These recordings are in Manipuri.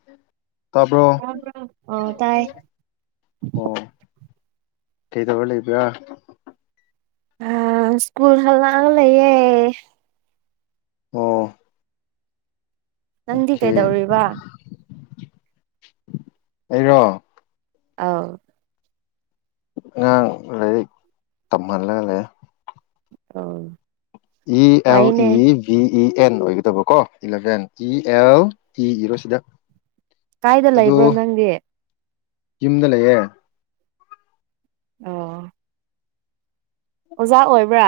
[unintelligible] ꯑ ꯇꯥꯏ ꯑꯣ ꯀꯩꯗꯔꯥ ꯂꯩꯕ꯭ꯔꯥ ꯑ ꯁ꯭ꯀꯨꯜ ꯍꯜꯂꯒꯂꯩꯌꯦ ꯑꯣ ꯅꯪꯗꯤ ꯑꯣꯀꯦ ꯀꯩꯗꯧꯔꯤꯕ ꯑꯩꯔꯣ ꯑꯥꯎ ꯑꯉꯥꯡ ꯂꯥꯏꯔꯤꯛ ꯇꯝꯍꯜꯂꯒ ꯂꯩ ꯑꯥ ꯏ ꯑꯎ ꯏ ꯏ ꯏ ꯑꯦꯟ ꯑꯣꯏꯒꯗꯕꯀꯣ ꯏꯂꯚꯦꯟ ꯏ ꯑꯦꯜ ꯏ ꯏꯔꯣ ꯁꯤꯗ ꯀꯥꯏꯗ ꯑꯗꯨ ꯂꯩꯕ꯭ꯔꯣ ꯅꯪꯗꯤ ꯌꯨꯝꯗ ꯂꯩꯌꯦ ꯑꯣ ꯑꯣꯖꯥ ꯑꯣꯏꯕ꯭ꯔꯥ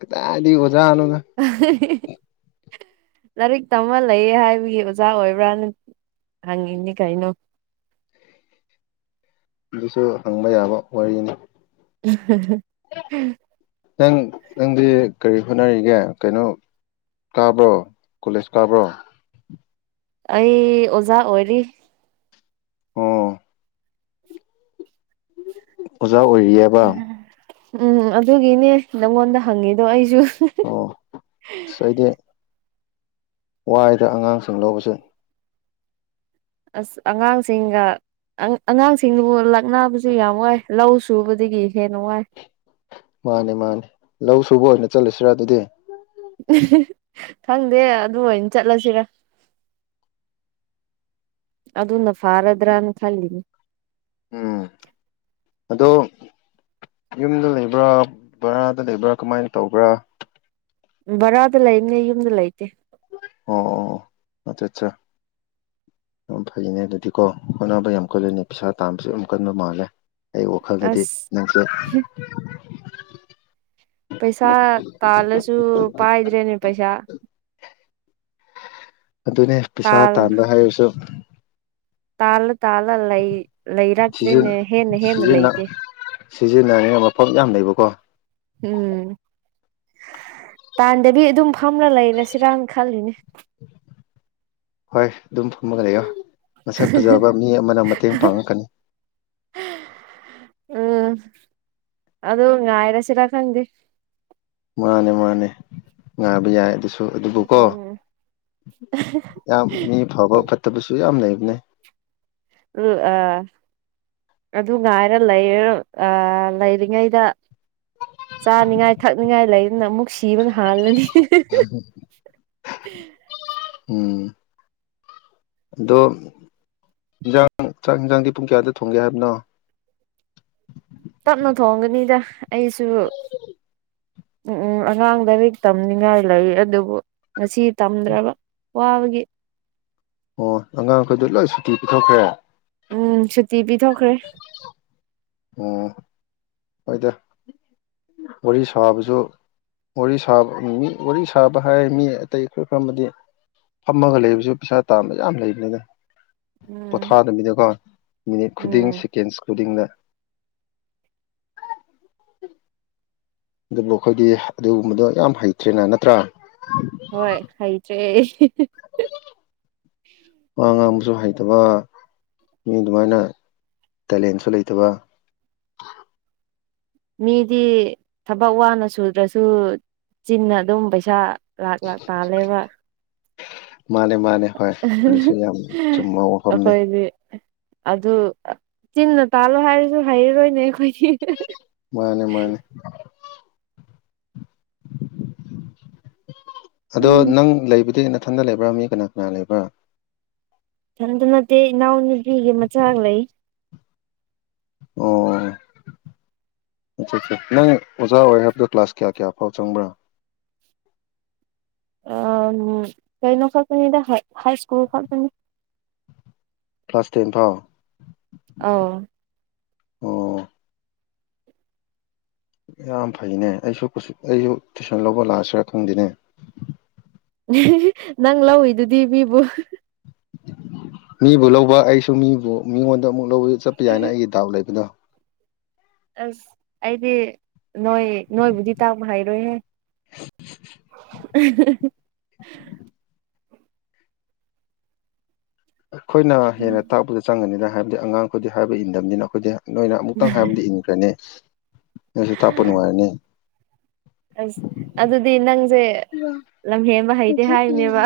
ꯀꯗꯥꯏꯗꯩ ꯑꯣꯖꯥꯅꯣꯗ [unintelligible] ꯂꯥꯏꯔꯤꯛ ꯇꯃ ꯂꯩꯌꯦ ꯍꯥꯏꯕꯒꯤ ꯑꯣꯖꯥ ꯑꯣꯏꯕ꯭ꯔꯥꯅ ꯍꯪꯉꯤꯅꯤ ꯀꯩꯅꯣ ꯑꯗꯨꯁꯨ ꯍꯪꯕ ꯌꯥꯕ ꯋꯥꯔꯤꯅꯤ [inaudible] ꯅꯪ ꯅꯪꯗꯤ ꯀꯔꯤ ꯍꯣꯠꯅꯔꯤꯒꯦ ꯀꯩꯅꯣ ꯇꯥꯕ꯭ꯔꯣ ꯀꯣꯂꯦꯖ ꯀꯥꯕ꯭ꯔꯣ ꯑꯩ ꯑꯣꯖꯥ ꯑꯣꯏꯔꯤ ꯑꯣ ꯑꯣꯖꯥ ꯑꯣꯏꯔꯤꯌꯦ ꯎꯝ ꯑꯗꯨꯒꯤꯅꯦ ꯅꯪꯉꯣꯟꯗ ꯍꯪꯉꯤꯗꯣ ꯑꯩꯁꯨ ꯑꯣ ꯑꯁ ꯑꯩꯗꯤ ꯋꯥꯏꯗ ꯑꯉꯥꯡꯁꯤꯡ ꯂꯧꯕꯁꯦ ꯑꯁ ꯑꯉꯥꯡꯁꯤꯡꯒ ꯑꯉꯥꯡꯁꯤꯡꯗꯨꯕꯨ ꯂꯛꯕꯁꯨ ꯌꯥꯝ ꯋꯥꯏ ꯂꯧ ꯁꯨꯕꯗꯒꯤ ꯍꯦꯟꯅ ꯋꯥꯏ ꯃꯥꯅꯦ ꯃꯥꯅꯤ ꯂꯧ ꯁꯨꯕ ꯑꯣꯏꯅ ꯆꯠꯂꯨꯁꯤꯔꯥ ꯑꯗꯨꯗꯤ [unintelligible] ꯈꯪꯗꯦ ꯑꯗꯨ ꯑꯣꯏꯅ ꯆꯠꯂꯁꯤꯔ ꯑꯗꯨꯅ ꯐꯔꯗ꯭ꯔꯥꯅ ꯈꯜꯅꯤ ꯎꯝ ꯑꯗꯣ ꯌꯨꯝꯗ ꯂꯩꯕ꯭ꯔꯥ ꯕꯔꯥꯗ ꯂꯩꯕ꯭ꯔꯥ ꯀꯃꯥꯏꯅ ꯇꯧꯕ꯭ꯔꯥ ꯕꯔꯥꯗ ꯂꯩꯅꯦ ꯌꯨꯝꯗ ꯂꯩꯇꯦ ꯑꯣ ꯑꯣ ꯑꯆꯥ ꯑꯠꯆꯥ ꯌꯥꯝ ꯐꯩꯅꯦ ꯑꯗꯨꯗꯤꯀꯣ ꯍꯣꯠꯅꯕ ꯌꯥꯝ ꯀꯜꯂꯅꯤ ꯄꯩꯁꯥ ꯇꯥꯟꯕꯁꯨ ꯌꯥꯝ ꯀꯟꯕ ꯃꯥꯜꯂꯦ ꯑꯩ ꯋꯥꯈꯜꯗꯗꯤ ꯑꯁ ꯅꯪꯁꯨ ꯄꯩꯁꯥ ꯇꯥꯜꯂꯁꯨ ꯄꯥꯏꯗ꯭ꯔꯦꯅꯦ ꯄꯩꯁꯥ [inaudible] ꯑꯗꯨꯅꯦ ꯄꯩꯁꯥ ꯇꯥꯜ ꯇꯥꯟꯕ ꯍꯥꯏꯔꯁꯨ ꯇꯥꯜꯂ ꯇꯥꯜꯂ ꯂꯩ ꯂꯩꯔꯛꯇ꯭ꯔꯦꯅꯦ ꯍꯦꯟꯅ ꯍꯦꯟꯅ ꯂꯩꯇꯦ ꯁꯤꯖꯤꯟꯅꯔꯤꯉ ꯃꯐꯝ ꯌꯥꯝ ꯂꯩꯕꯀꯣ ꯎꯝ ꯇꯥꯟꯗꯕꯤ ꯑꯗꯨꯝ ꯐꯝꯂ ꯂꯩꯔꯁꯤꯔꯅ ꯈꯜꯂꯤꯅꯦ ꯍꯣꯏ ꯑꯗꯨꯝ ꯐꯝꯃꯒꯅꯤꯣ ꯃꯁꯛ ꯐꯖꯕ ꯃꯤ ꯑꯃꯅ ꯃꯇꯦꯡ ꯄꯥꯡꯉꯛꯀꯅꯤ ꯎꯝ ꯑꯗꯨ ꯉꯥꯏꯔꯁꯤꯔ ꯈꯪꯗꯦ ꯃꯥꯅꯦ ꯃꯥꯅꯦ ꯉꯥꯕ ꯌꯥꯏ ꯑꯗꯨꯁꯨ ꯑꯗꯨꯕꯨꯀꯣ ꯎꯝ ꯌꯥꯝ ꯃꯤ ꯐꯕ ꯐꯠꯇꯕꯁꯨ ꯌꯥꯝ ꯂꯩꯕꯅꯦ ꯎ ꯑꯥ ꯑꯗꯨ ꯉꯥꯏꯔ ꯂꯩ ꯑ ꯂꯩꯔꯤꯉꯩꯗ ꯆꯥꯅꯤꯡꯉꯥꯏ ꯊꯛꯅꯤꯡꯉꯥꯏ ꯂꯩꯗꯅ ꯑꯃꯨꯛ ꯖꯤꯕꯟ ꯍꯜꯅꯅꯤ ꯎꯝ ꯑꯗꯣ ꯌꯦꯟꯖꯥꯡ ꯆꯥꯛ ꯌꯦꯟꯖꯥꯡꯗꯤ ꯄꯨꯡ ꯀꯌꯥꯗ ꯊꯣꯡꯒꯦ ꯍꯥꯏꯕꯅꯣ ꯇꯞꯅ ꯊꯣꯡꯒꯅꯤꯗ ꯑꯩꯁꯨ ꯎꯝ ꯎꯝ ꯑꯉꯥꯡ ꯂꯥꯏꯔꯤꯛ ꯇꯝꯅꯤꯡꯉꯥꯏ ꯂꯩ ꯑꯗꯨꯕꯨ ꯉꯁꯤ ꯇꯝꯗ꯭ꯔꯕ ꯋꯥꯕꯒꯤ ꯑꯣ ꯑꯉꯥꯡꯈꯩꯗ ꯂꯣꯏ ꯁꯨꯇꯤ ꯄꯤꯊꯣꯛꯈ꯭ꯔꯦ ꯎꯝ ꯁꯨꯇꯤ ꯄꯤꯊꯣꯛꯈ꯭ꯔꯦ ꯑꯣ ꯍꯗ ꯋꯥꯔꯤ ꯁꯋꯥꯕꯨꯁꯨ ꯋꯥꯔꯤ ꯁꯥꯕ ꯃꯤ ꯋꯥꯔꯤ ꯁꯥꯕ ꯍꯥꯏ ꯃꯤ ꯑꯇꯩ ꯑꯩꯈꯣꯏ ꯈꯃꯗꯤ ꯐꯝꯃꯒ ꯂꯩꯕꯁꯨ ꯄꯩꯁꯥ ꯇꯥꯥꯟꯕ ꯌꯥꯝ ꯂꯩꯕꯅꯤꯅ ꯎꯝ ꯄꯣꯊꯥꯗꯃꯤꯗꯀꯣ ꯃꯤꯅꯤꯠ ꯈꯨꯗꯤꯡ ꯎꯝ ꯁꯦꯀꯦꯟꯁ ꯈꯨꯗꯤꯡꯅ ꯑꯗꯨꯕꯨ ꯑꯩꯈꯣꯏꯗꯤ ꯑꯗꯨꯒꯨꯝꯕꯗꯣ ꯌꯥꯝ ꯍꯩꯇ꯭ꯔꯦꯅ ꯅꯠꯇ꯭ꯔꯥ ꯍꯣꯏ ꯍꯩꯇ꯭ꯔꯦ ꯋꯥ ꯉꯥꯡꯕꯁꯨ ꯍꯩꯇꯕ ꯃꯤ ꯑꯗꯨꯃꯥꯏꯅ ꯇꯦꯂꯦꯟꯁꯨ ꯂꯩꯇꯕ ꯃꯤꯗꯤ ꯊꯕꯛ ꯋꯥꯅ ꯁꯨꯗ꯭ꯔꯁꯨ ꯆꯤꯟꯅ ꯑꯗꯨꯝ ꯄꯩꯁꯥ ꯂꯥꯛ ꯂꯥꯛ ꯇꯥꯂꯦꯕ ꯃꯥꯅꯦ ꯃꯥꯅꯦ ꯍꯣꯏ ꯑꯗꯨꯁꯨ ꯌꯥꯝ ꯆꯨꯝꯕ ꯋꯥꯐꯝꯅꯦ ꯑꯩꯈꯣꯏꯗꯤ ꯑꯗꯨ ꯆꯤꯟꯅ ꯇꯥꯜꯂꯣ ꯍꯥꯏꯔꯁꯨ ꯍꯩꯔꯔꯣꯏꯅꯦ ꯑꯩꯈꯣꯏꯒꯤ ꯃꯥꯅꯦ ꯃꯥꯅꯦ ꯑꯗꯣ ꯎꯝ ꯅꯪ ꯂꯩꯕꯗꯤ ꯃꯊꯟꯗ ꯂꯩꯕ꯭ꯔꯥ ꯃꯤ ꯀꯅꯥ ꯀꯅꯥ ꯂꯩꯕ꯭ꯔꯥ ꯊꯅꯗ ꯅꯠꯇꯦ ꯅꯅꯥ ꯅꯨꯄꯤꯦ ꯃꯆꯥꯥꯑꯂ ꯂꯩ ꯑꯣ ꯑꯆꯥ ꯑꯆꯥ ꯅꯪ ꯑꯣꯖꯥ ꯑꯣꯏ ꯍꯥꯏꯕꯗ ꯀ꯭ꯂꯥꯁ ꯀꯌꯥ ꯀꯌꯥ ꯐꯥꯎ ꯆꯪꯕ꯭ꯔꯥ ꯎ ꯀꯩꯅꯣ ꯈꯛꯇꯅꯤꯗ ꯍꯥꯏ ꯁ꯭ꯀꯨꯜ ꯈꯛꯇꯅꯤ ꯀ꯭ꯂꯥꯁ ꯇꯦꯟ ꯐꯥꯎꯣ ꯑꯥꯎ ꯑꯣ ꯌꯥꯝ ꯐꯩꯅꯦ ꯑꯩꯁꯨ ꯀ ꯑꯩꯁꯨ ꯇꯨꯏꯁꯟ ꯂꯧꯕ ꯂꯥꯛꯑꯁꯤꯔꯥ ꯈꯪꯗꯦꯅꯦ ꯅꯪ ꯂꯧꯏꯤꯗꯨꯗꯤ ꯃꯤꯕꯨ ꯃꯤꯕꯨ ꯂꯧꯕ ꯑꯩꯁꯨ ꯃꯤꯕꯨ ꯃꯤꯉꯣꯟꯗ ꯑꯃꯨꯛꯧꯕ ꯆꯠꯄ ꯌꯥꯏꯅ ꯑꯩꯒꯤ ꯗꯥꯎꯠ ꯂꯩꯕꯗꯣ ꯑꯁ ꯑꯩꯗꯤ ꯅꯣꯏ ꯅꯣꯏꯕꯨꯗꯤ ꯇꯥꯛꯄ ꯍꯥꯏꯩꯔꯣꯏꯍꯦ ꯑꯩꯈꯣꯏꯅ ꯍꯦꯟꯅ ꯇꯥꯛꯄꯗ ꯆꯪꯉꯅꯤꯅ ꯍꯥꯏꯕꯗꯤ ꯑꯉꯥꯡꯈꯗꯤ ꯍꯥꯏꯕ ꯏꯟꯗꯕꯅꯤꯅ ꯑꯩꯈꯣꯏꯗꯤ ꯅꯣꯏꯅ ꯑꯃꯨꯛꯇꯪ ꯍꯥꯏꯕꯗꯤ ꯏꯉ ꯅꯤꯁꯨ ꯇꯥꯄ ꯅꯨꯡꯉꯥꯏꯔꯅꯤ ꯑꯁ ꯑꯗꯨꯗꯤ ꯅꯪꯁꯦ ꯂꯝꯍꯦꯟꯕ ꯍꯩꯇꯦ ꯍꯥꯏꯔꯤꯅꯦꯕ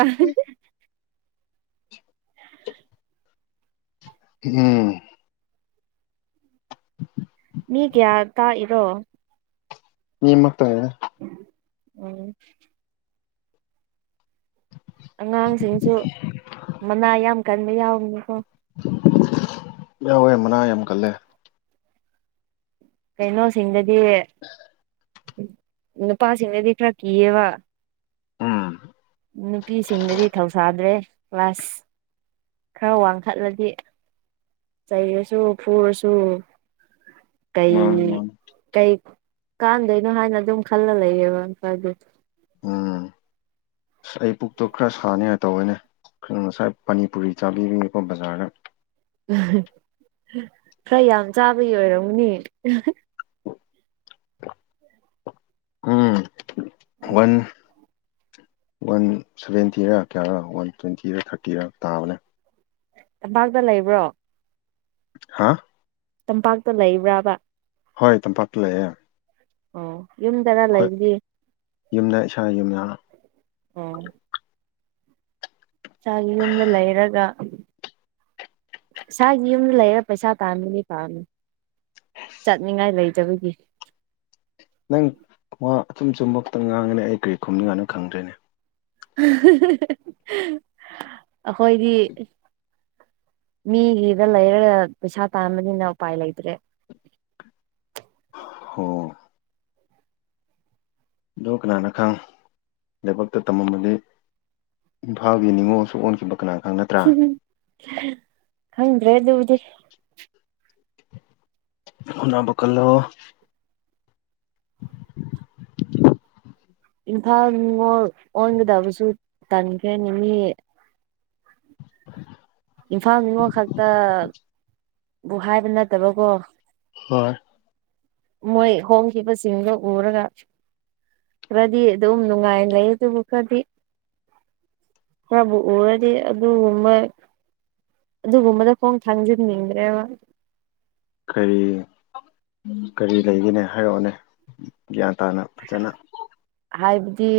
ꯎꯝ ꯃꯤꯒ ꯌꯥ ꯇꯥ ꯏꯔꯣ ꯌꯦ ꯃꯥ ꯇꯥ ꯎꯝ ꯑꯉꯥꯡꯁꯤꯡꯁꯨ ꯃꯅꯥ ꯌꯥꯝ ꯀꯟꯕ ꯌꯥꯎꯕꯅꯤꯀꯣ ꯌꯥꯎ ꯍꯦ ꯃꯅꯥ ꯌꯥꯝ ꯀꯜꯂꯦ ꯀꯩꯅꯣꯁꯤꯡꯗꯗꯤ ꯅꯨꯄꯥꯁꯤꯡꯗꯗꯤ ꯈꯔ ꯀꯤꯌꯦꯕ ꯎꯝ ꯅꯨꯄꯤꯁꯤꯡꯗꯗꯤ ꯊꯧꯁꯥꯗ꯭ꯔꯦ ꯀ꯭ꯂꯥꯁ ꯈꯔ ꯋꯥꯡꯈꯠꯂꯗꯤ ꯆꯩꯔꯁꯨ ꯐꯨꯔꯁꯨ ꯀꯩ ꯃꯥꯅꯤ ꯃꯥꯅꯤ ꯀꯩ ꯀꯥꯟꯗꯣꯏꯅꯣ ꯍꯥꯏꯅ ꯑꯗꯨꯝ ꯈꯜꯂ ꯂꯩꯌꯦꯕꯝꯗꯤ ꯎꯝ [unintelligible] ꯑꯁ ꯑꯩ ꯄꯨꯛꯇꯣ ꯈꯔ ꯁꯥꯅꯤꯉꯥꯏ ꯇꯧꯦꯅꯦ ꯉꯁꯥꯏ ꯄꯅꯤꯄꯨꯔꯤ ꯆꯥꯕꯤꯔꯤꯒꯦꯀꯣ ꯕꯖꯥꯔꯗ ꯈꯔ ꯌꯥꯝ ꯆꯥꯕꯒꯤ ꯑꯣꯏꯔꯝꯅꯦ ꯎꯝ ꯋꯥꯟ ꯋꯥꯟ ꯁꯚꯦꯟꯇꯤꯔ ꯀꯌꯥꯔꯥ ꯋꯥꯟ ꯇ꯭ꯋꯦꯟꯇꯤꯔ ꯊꯥꯔꯇꯤꯔ ꯇꯥꯕꯅꯦ ꯂꯝꯝꯄꯥꯛꯇ ꯂꯩꯕ꯭ꯔꯣ ꯍꯥ ꯇꯝꯄꯥꯛꯇ ꯂꯩꯕ꯭ꯔꯥꯕ ꯍꯣꯏ ꯇꯝꯄꯥꯛꯇ ꯂꯩꯑꯦ ꯑꯣ ꯌꯝꯗꯔꯂ ꯏꯗꯤ ꯌꯨꯝꯗ ꯏꯁꯥ ꯌꯨꯝꯅ ꯑꯥ ꯆꯥꯛ ꯌꯨꯝꯗ ꯂꯩꯔꯒ ꯏꯁꯥꯒꯤ ꯌꯨꯝꯗ ꯂꯩꯔ ꯄꯩꯁꯥ ꯇꯥꯝꯕꯅꯤꯕꯥ ꯆꯠꯅꯤꯡꯉꯥꯏ ꯂꯩꯇꯥꯕꯒꯤ ꯅꯪ ꯑꯃꯥ ꯑꯆꯨꯝ ꯆꯨꯝꯕ ꯈꯥꯇꯪ ꯉꯥꯡꯒꯅꯤ ꯑꯩ ꯀꯔꯤ ꯈꯨꯝꯅꯤꯡꯉꯥꯏꯅꯤ ꯈꯪꯗꯦ ꯑꯈꯣꯏꯗꯤ ꯃꯤꯒꯤꯗ ꯂꯩꯔꯒ ꯄꯩꯁꯥ ꯇꯥꯟꯕꯅꯤꯅ ꯎꯄꯥꯏ ꯂꯩꯇꯦ ꯍꯣ ꯑꯗꯣ ꯀꯅꯥꯅ ꯈꯪ ꯂꯥꯏꯕꯛꯇ ꯇꯝꯃꯝꯃꯗꯤ ꯏꯝꯐꯥꯒꯤ ꯅꯅꯤꯡꯉꯣꯜꯁꯨ ꯑꯣꯟꯈꯤꯕ ꯀꯅꯥ ꯈꯪ ꯅꯠꯇ꯭ꯔꯥ ꯈꯪꯗ꯭ꯔꯦ ꯑꯗꯨꯕꯨꯗꯤ ꯍꯣꯠꯅꯕꯥ ꯀꯜꯂꯣ ꯏꯝꯐꯥꯜ ꯅꯤꯉꯣꯜ ꯑꯣꯟꯒꯗꯕꯁꯨ ꯇꯟꯈ꯭ꯔꯦꯅꯦ ꯃꯤꯒꯤ ꯏꯝꯐꯥꯜ ꯅꯤꯉꯣꯜ ꯈꯛꯇ ꯕꯨ ꯍꯥꯏꯕ ꯅꯠꯇꯕꯀꯣ ꯍꯣꯏ ꯃꯣꯏ ꯍꯣꯡꯈꯤꯕꯁꯤꯡꯗꯣ ꯎꯔꯒ ꯈꯔꯗꯤ ꯑꯗꯨꯝ ꯅꯨꯡꯉꯥꯏꯅ ꯂꯩ ꯑꯗꯨꯕꯨ ꯈꯔꯗꯤ ꯈꯔꯕꯨ ꯎꯔꯥꯗꯤ ꯑꯗꯨꯒꯨꯝꯕ ꯑꯗꯨꯒꯨꯝꯕꯗ ꯈꯣꯡ ꯊꯥꯡꯖꯟꯅꯤꯡꯗ꯭ꯔꯦꯕ ꯀꯔꯤ ꯀꯔꯤ ꯂꯩꯒꯦꯅꯦ ꯍꯥꯏꯔꯛꯑꯣꯅꯦ ꯒ꯭ꯌꯥꯟ ꯇꯥꯅ ꯐꯖꯅ ꯍꯥꯏꯕꯥꯗꯤ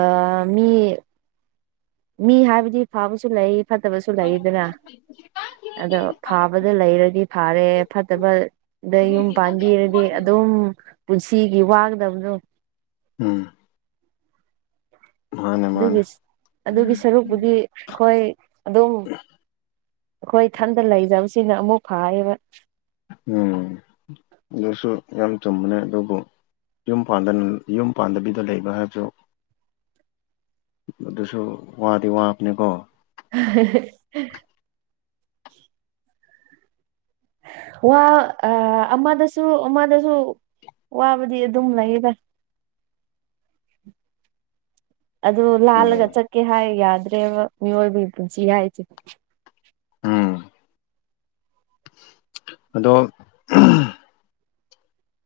ꯑꯥ ꯃꯤ ꯃꯤ ꯍꯥꯏꯕꯗꯤ ꯐꯕꯁꯨ ꯂꯩ ꯐꯠꯇꯕꯁꯨ ꯂꯩ ꯗꯥꯅ ꯑꯗꯣ ꯐꯥꯕꯗ ꯂꯩꯔꯗꯤ ꯐꯥꯔꯦ ꯐꯠꯇꯕ ꯑꯗꯥ ꯌꯨꯝ ꯄꯥꯟꯕꯤꯔꯗꯤ ꯑꯗꯨꯝ ꯄꯨꯟꯁꯤꯒꯤ ꯋꯥꯒꯗꯕꯗꯣ ꯎꯝ ꯃꯥꯅꯦ ꯃꯥꯅꯦ ꯑꯗꯨꯒꯤ ꯑꯗꯨꯒꯤ ꯁꯔꯨꯛꯄꯨꯗꯤ ꯑꯩꯈꯣꯏ ꯑꯗꯨꯝ ꯑꯩꯈꯣꯏ ꯏꯊꯟꯗ ꯂꯩꯖꯕꯁꯤꯅ ꯑꯃꯨꯛ ꯐꯥꯏꯌꯦꯕ ꯎꯝ ꯑꯗꯨꯁꯨ ꯌꯥꯝ ꯆꯨꯝꯕꯅꯦ ꯑꯗꯨꯕꯨ ꯌꯨꯝ ꯄꯥꯟꯗꯥ ꯌꯨꯝ ꯄꯥꯟꯗꯕꯤꯗ ꯂꯩꯕ ꯍꯥꯏꯕꯗꯣ ꯑꯗꯨꯁꯨ ꯋꯥꯗꯤ ꯋꯥꯕꯅꯤꯀꯣ [unintelligible] ꯋꯥ ꯑꯃꯗꯁꯨ ꯑꯃꯗꯁꯨ ꯋꯥꯕꯗꯤ ꯑꯗꯨꯝ ꯂꯩꯌꯦꯗꯥ ꯑꯗꯨ ꯂꯥꯜꯂꯒ ꯎꯝ ꯆꯠꯀꯦ ꯍꯥꯏ ꯌꯥꯗ꯭ꯔꯦꯕ ꯃꯤꯑꯣꯏꯕꯒꯤ ꯄꯨꯟꯁꯤ ꯍꯥꯏꯁꯦ ꯎꯝ ꯑꯗꯣ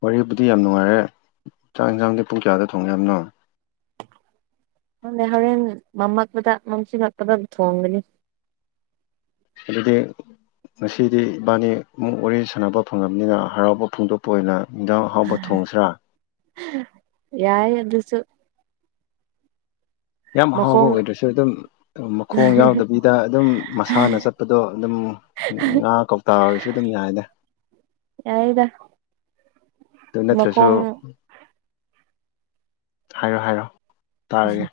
ꯋꯥꯔꯤꯕꯨꯗꯤ ꯌꯥꯝ ꯅꯨꯡꯉꯥꯏꯔꯦ ꯆꯥꯛ ꯌꯦꯟꯁꯥꯡꯗꯤ ꯄꯨꯡ ꯀꯌꯥꯗ ꯊꯣꯡꯉꯦ ꯍꯥꯏꯕꯅꯣ ꯈꯪꯗꯦ ꯍꯣꯔꯦꯟ ꯃꯝꯃꯛꯄꯗ ꯃꯝꯁꯤꯜꯂꯛꯄꯗ ꯊꯣꯡꯒꯅꯤ ꯑꯗꯨꯗꯤ ꯉꯁꯤꯗꯤ ꯏꯕꯥꯅꯤ ꯑꯃꯨꯛ ꯋꯥꯔꯤ ꯁꯥꯟꯅꯕ ꯐꯪꯉꯕꯅꯤꯅ ꯍꯔꯥꯎꯕ ꯐꯣꯡꯗꯣꯛꯄ ꯑꯣꯏꯅ ꯏꯖꯥꯡ ꯑꯍꯥꯎꯕ ꯊꯣꯡꯁꯤꯔꯥ ꯌꯥꯏ ꯑꯗꯨꯁꯨ ꯌꯥꯝ ꯑꯍꯥꯎꯕ ꯃꯈꯣꯡ ꯑꯣꯏꯗ꯭ꯔꯁꯨ ꯑꯗꯨꯝ ꯃꯈꯣꯡ ꯌꯥꯎꯗꯕꯤꯗ ꯑꯗꯨꯝ ꯃꯁꯥꯅ ꯆꯠꯄꯗꯣ ꯑꯗꯨꯝ ꯉꯥ ꯀꯧꯇꯥ ꯑꯣꯏꯔꯁꯨ ꯑꯗꯨꯝ ꯌꯥꯏꯗꯥ ꯌꯥꯏꯌꯦ ꯑꯗꯨ ꯅꯠꯇ꯭ꯔꯁꯨ ꯍꯥꯏꯔꯣ ꯍꯥꯏꯔꯣ ꯇꯥꯔꯒꯦ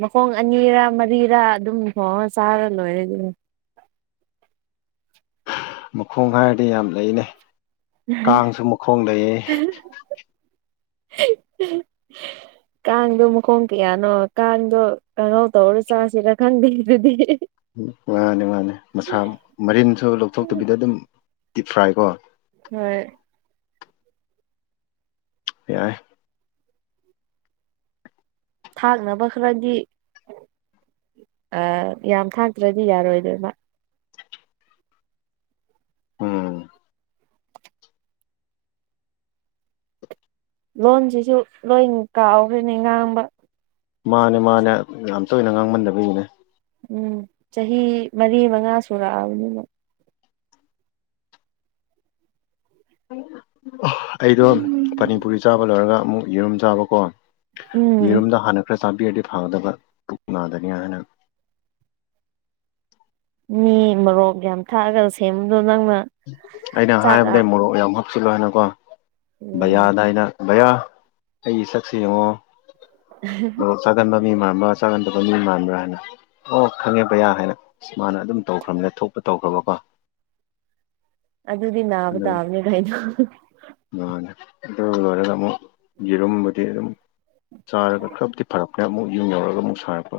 ꯃꯈꯣꯡ ꯑꯅꯤꯔꯥ ꯃꯔꯤꯔꯥ ꯑꯗꯨꯝ ꯊꯣꯡꯉꯒꯥ ꯆꯥꯔ ꯂꯣꯏꯔꯦ ꯑꯗꯨꯕꯨ ꯃꯈꯣꯡ ꯍꯥꯏꯔꯗꯤ ꯌꯥꯝ ꯂꯩꯅꯦ ꯀꯥꯡꯁꯨ ꯃꯈꯣꯡ ꯂꯩꯌꯦ ꯀꯥꯡ ꯀꯥꯡꯗꯣ ꯃꯈꯣꯡ ꯀꯌꯥꯅꯣ ꯀꯥꯡꯗꯣ ꯀꯥꯡꯍꯧ ꯇꯧꯔ ꯆꯥꯁꯤꯔ ꯈꯪꯗꯦ ꯑꯗꯨꯗꯤ ꯎꯝ ꯉꯥꯅꯤ ꯉꯥꯅꯤ ꯃꯁꯥ ꯃꯔꯤꯟꯁꯨ ꯂꯧꯊꯣꯛꯇꯕꯤꯗ ꯑꯗꯨꯝ ꯗꯤꯞ ꯐ꯭ꯔꯥꯏꯀꯣ ꯍꯣꯏ ꯌꯥꯏ ꯊꯥꯛꯅꯕ ꯈꯔꯗꯤ ꯌꯥꯝ ꯊꯥꯛꯇ꯭ꯔꯗꯤ ꯌꯥꯔꯣꯏꯗꯣꯏꯃ ꯎꯝ ꯂꯣꯟꯁꯤꯁꯨ ꯂꯣꯏ ꯀꯥꯎꯈ꯭ꯔꯦꯅꯦ ꯉꯥꯡꯕ ꯃꯥꯅꯦ ꯃꯥꯅꯦ ꯌꯥꯝ ꯇꯣꯏꯅ ꯉꯥꯡꯃꯟꯗꯕꯒꯤꯅꯦ ꯎꯝ ꯆꯍꯤ ꯃꯔꯤ ꯃꯉꯥ ꯁꯨꯔꯛꯑꯕꯅꯤꯅ ꯑꯩꯗꯣ ꯎꯝ ꯄꯅꯤꯄꯨꯔꯤ ꯆꯥꯕ ꯂꯣꯏꯔꯒ ꯑꯃꯨꯛ ꯌꯦꯔꯨꯝ ꯆꯥꯕꯀꯣ ꯎꯝ ꯌꯦꯔꯨꯝꯗ ꯍꯥꯟꯅ ꯈꯔ ꯆꯥꯕꯤꯔꯗꯤ ꯐꯒꯗꯕ ꯄꯨꯛ ꯅꯥꯗꯅꯤ ꯍꯥꯏꯅ ꯃꯤ ꯃꯔꯣꯛ ꯌꯥꯝ ꯊꯥꯛꯑꯒ ꯁꯦꯝꯕꯗꯣ ꯅꯪꯅ ꯑꯩꯅ ꯆꯥꯛ ꯍꯥꯏꯕꯗ ꯃꯣꯔꯣꯛ ꯌꯥꯝ ꯍꯥꯞꯆꯤꯜꯂꯣ ꯍꯥꯏꯅꯀꯣ ꯎꯝ ꯕꯌꯥꯥꯗ ꯑꯩꯅ ꯚꯌꯥ ꯑꯩꯒꯤ ꯁꯛꯁꯦ ꯌꯦꯡꯉꯣ ꯎ ꯑꯗ ꯆꯥꯒꯟꯕ ꯃꯤ ꯃꯥꯟꯕ꯭ꯔꯥ ꯆꯥꯒꯟꯗꯕ ꯃꯤ ꯃꯥꯟꯕ꯭ꯔꯥ ꯍꯥꯏꯅ ꯑꯣ ꯈꯪꯉꯦ ꯕꯌꯥ ꯍꯥꯏꯅ ꯃꯥꯅ ꯑꯗꯨꯝ ꯇꯧꯈ꯭ꯔꯕꯅꯤꯅ ꯊꯣꯛꯄ ꯇꯧꯈ꯭ꯔꯕꯀꯣ ꯑꯗꯨꯗꯤ ꯅꯥꯕ ꯑꯗꯨ ꯇꯥꯕꯅꯦ ꯀꯩꯅꯣ ꯃꯥꯅꯦ ꯑꯗꯨ ꯂꯣꯏꯔꯒ ꯑꯃꯨꯛ ꯌꯦꯔꯨꯝꯕꯨꯗꯤ ꯑꯗꯨꯝ ꯆꯥꯔꯒ ꯈꯔꯕꯨꯗꯤ ꯐꯔꯛꯄ ꯃ ꯑꯃꯨꯛ ꯌꯨꯝ ꯌꯧꯔꯒ ꯑꯃꯨꯛ ꯁꯥꯔꯛꯄ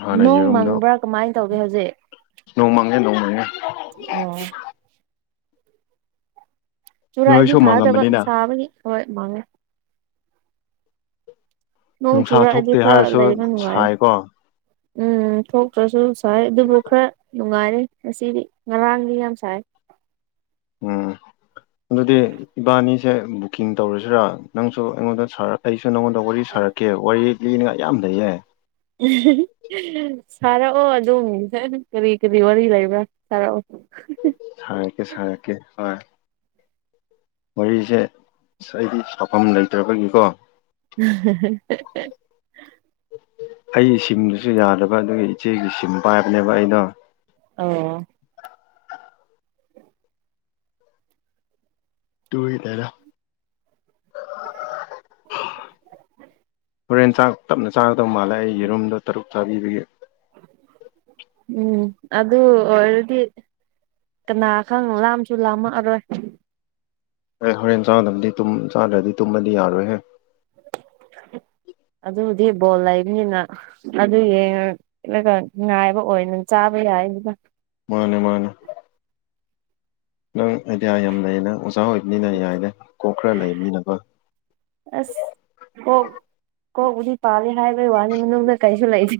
ꯍꯥꯟꯅ ꯅꯣꯡ ꯃꯪꯕ꯭ꯔꯥ ꯀꯃꯥꯏꯅ ꯇꯧꯒꯦ ꯍꯧꯖꯤꯛ ꯅꯣꯡꯃꯪꯉꯦ ꯅꯣꯡꯃꯪꯉꯦ ꯑꯣ ꯆꯨꯔꯛꯑꯗꯤ ꯅꯣꯏꯁꯨ ꯐꯥꯗꯕ ꯃꯪꯉꯝꯕꯅꯤꯅ ꯁꯥꯕꯒꯤ ꯍꯣꯏ ꯃꯥꯡꯉꯦ ꯅꯣꯡ ꯅꯨꯡꯁꯥ ꯆꯨꯔꯛꯑꯗꯤ ꯊꯣꯛꯇꯦ ꯈꯔ ꯍꯥꯏꯔꯁꯨ ꯂꯩꯕ ꯅꯨꯡꯉꯥꯏꯌꯦ ꯁꯥꯏꯀꯣ ꯎꯝ ꯊꯣꯛꯇ꯭ꯔꯁꯨ ꯁꯥꯏ ꯑꯗꯨꯕꯨ ꯈꯔ ꯅꯨꯡꯉꯥꯏꯔꯦ ꯉꯁꯤꯗꯤ ꯉꯔꯥꯡꯗꯤ ꯌꯥꯝ ꯁꯥꯏ ꯎꯝ ꯑꯗꯨꯗꯤ ꯏꯕꯥꯅꯤꯁꯦ ꯕꯨꯛꯀꯤꯡ ꯇꯧꯔꯁꯤꯔꯥ ꯅꯪꯁꯨ ꯑꯩꯉꯣꯟꯗ ꯑꯩꯁꯨ ꯅꯪꯉꯣꯟꯗ ꯋꯥꯔꯤ ꯁꯥꯔꯛ ꯑꯣꯀꯦ ꯋꯥꯔꯤ ꯂꯤꯅꯤꯡꯉꯥꯏ ꯌꯥꯝ ꯂꯩꯩꯌꯦ ꯁꯥꯔꯛꯑꯣ ꯑꯗꯨꯝ ꯀꯔꯤ ꯀꯔꯤ ꯋꯥꯔꯤ ꯂꯩꯕ꯭ꯔꯥ ꯁꯥꯔꯛꯑꯣ ꯍꯨꯍꯤ ꯁꯔꯛꯀꯦ ꯁꯔꯛꯀꯦ ꯍꯣꯢ ꯋꯥꯔꯤꯁꯦꯁ ꯍꯥꯏꯗꯤ ꯁꯥꯐꯝ ꯂꯩꯇ꯭ꯔꯕꯒꯤꯀꯣ ꯎꯝ ꯍꯦꯍꯦ ꯑꯩ ꯁꯤꯝꯗꯨꯁꯨ ꯌꯥꯗꯕ ꯑꯗꯨꯒꯤ ꯏꯆꯦꯒꯤ ꯁꯤꯝ ꯄꯥꯏꯕꯅꯦꯕ ꯑꯩꯅꯣ ꯑꯣ ꯇꯨꯢꯅꯤꯗ ꯍꯣꯔꯦꯟ ꯆꯥꯛ ꯇꯞꯅ ꯆꯥꯒꯗꯧ ꯃꯥꯜꯂꯦ ꯑꯩ ꯌꯦꯔꯨꯝꯗꯣ ꯇꯔꯨꯛ ꯆꯥꯕꯤꯕꯒꯤ ꯎꯝ ꯑꯗꯨ ꯑꯣꯏꯔꯗꯤ ꯀꯅꯥ ꯈꯪ ꯂꯥꯝꯁꯨ ꯂꯥꯝꯃꯛꯑꯔꯣꯏ ꯑꯦ ꯍꯣꯔꯦꯟ ꯆꯥꯗꯕꯗꯤ ꯆꯥꯗ꯭ꯔꯗꯤ ꯇꯨꯝꯃꯗꯤ ꯌꯥꯔꯣꯏꯍꯦ ꯑꯗꯨꯕꯨꯗꯤ ꯕꯣꯜ ꯂꯩꯕꯅꯤꯅ ꯑꯗꯨ ꯌꯦꯡ ꯔꯒ ꯉꯥꯏꯕ ꯑꯣꯏꯅ ꯆꯥꯕ ꯌꯥꯏꯗꯨꯅ ꯃꯥꯅꯦ ꯃꯥꯅꯦ ꯅꯪ ꯑꯥꯏꯗꯤꯌꯥ ꯌꯥꯝ ꯂꯩꯌꯦꯅ ꯑꯣꯖꯥ ꯑꯣꯏꯕꯅꯤꯅ ꯌꯥꯏꯔꯦ ꯀꯣꯛ ꯈꯔ ꯂꯩꯕꯅꯤꯅꯀꯣ ꯑꯁ ꯀꯣꯛ ꯀꯣꯛꯕꯨꯗꯤ ꯄꯥꯜꯂꯤ ꯍꯥꯏꯕꯩ ꯋꯥꯅꯤ ꯃꯅꯨꯡꯗ ꯀꯔꯤꯁꯨ ꯂꯩꯇꯦ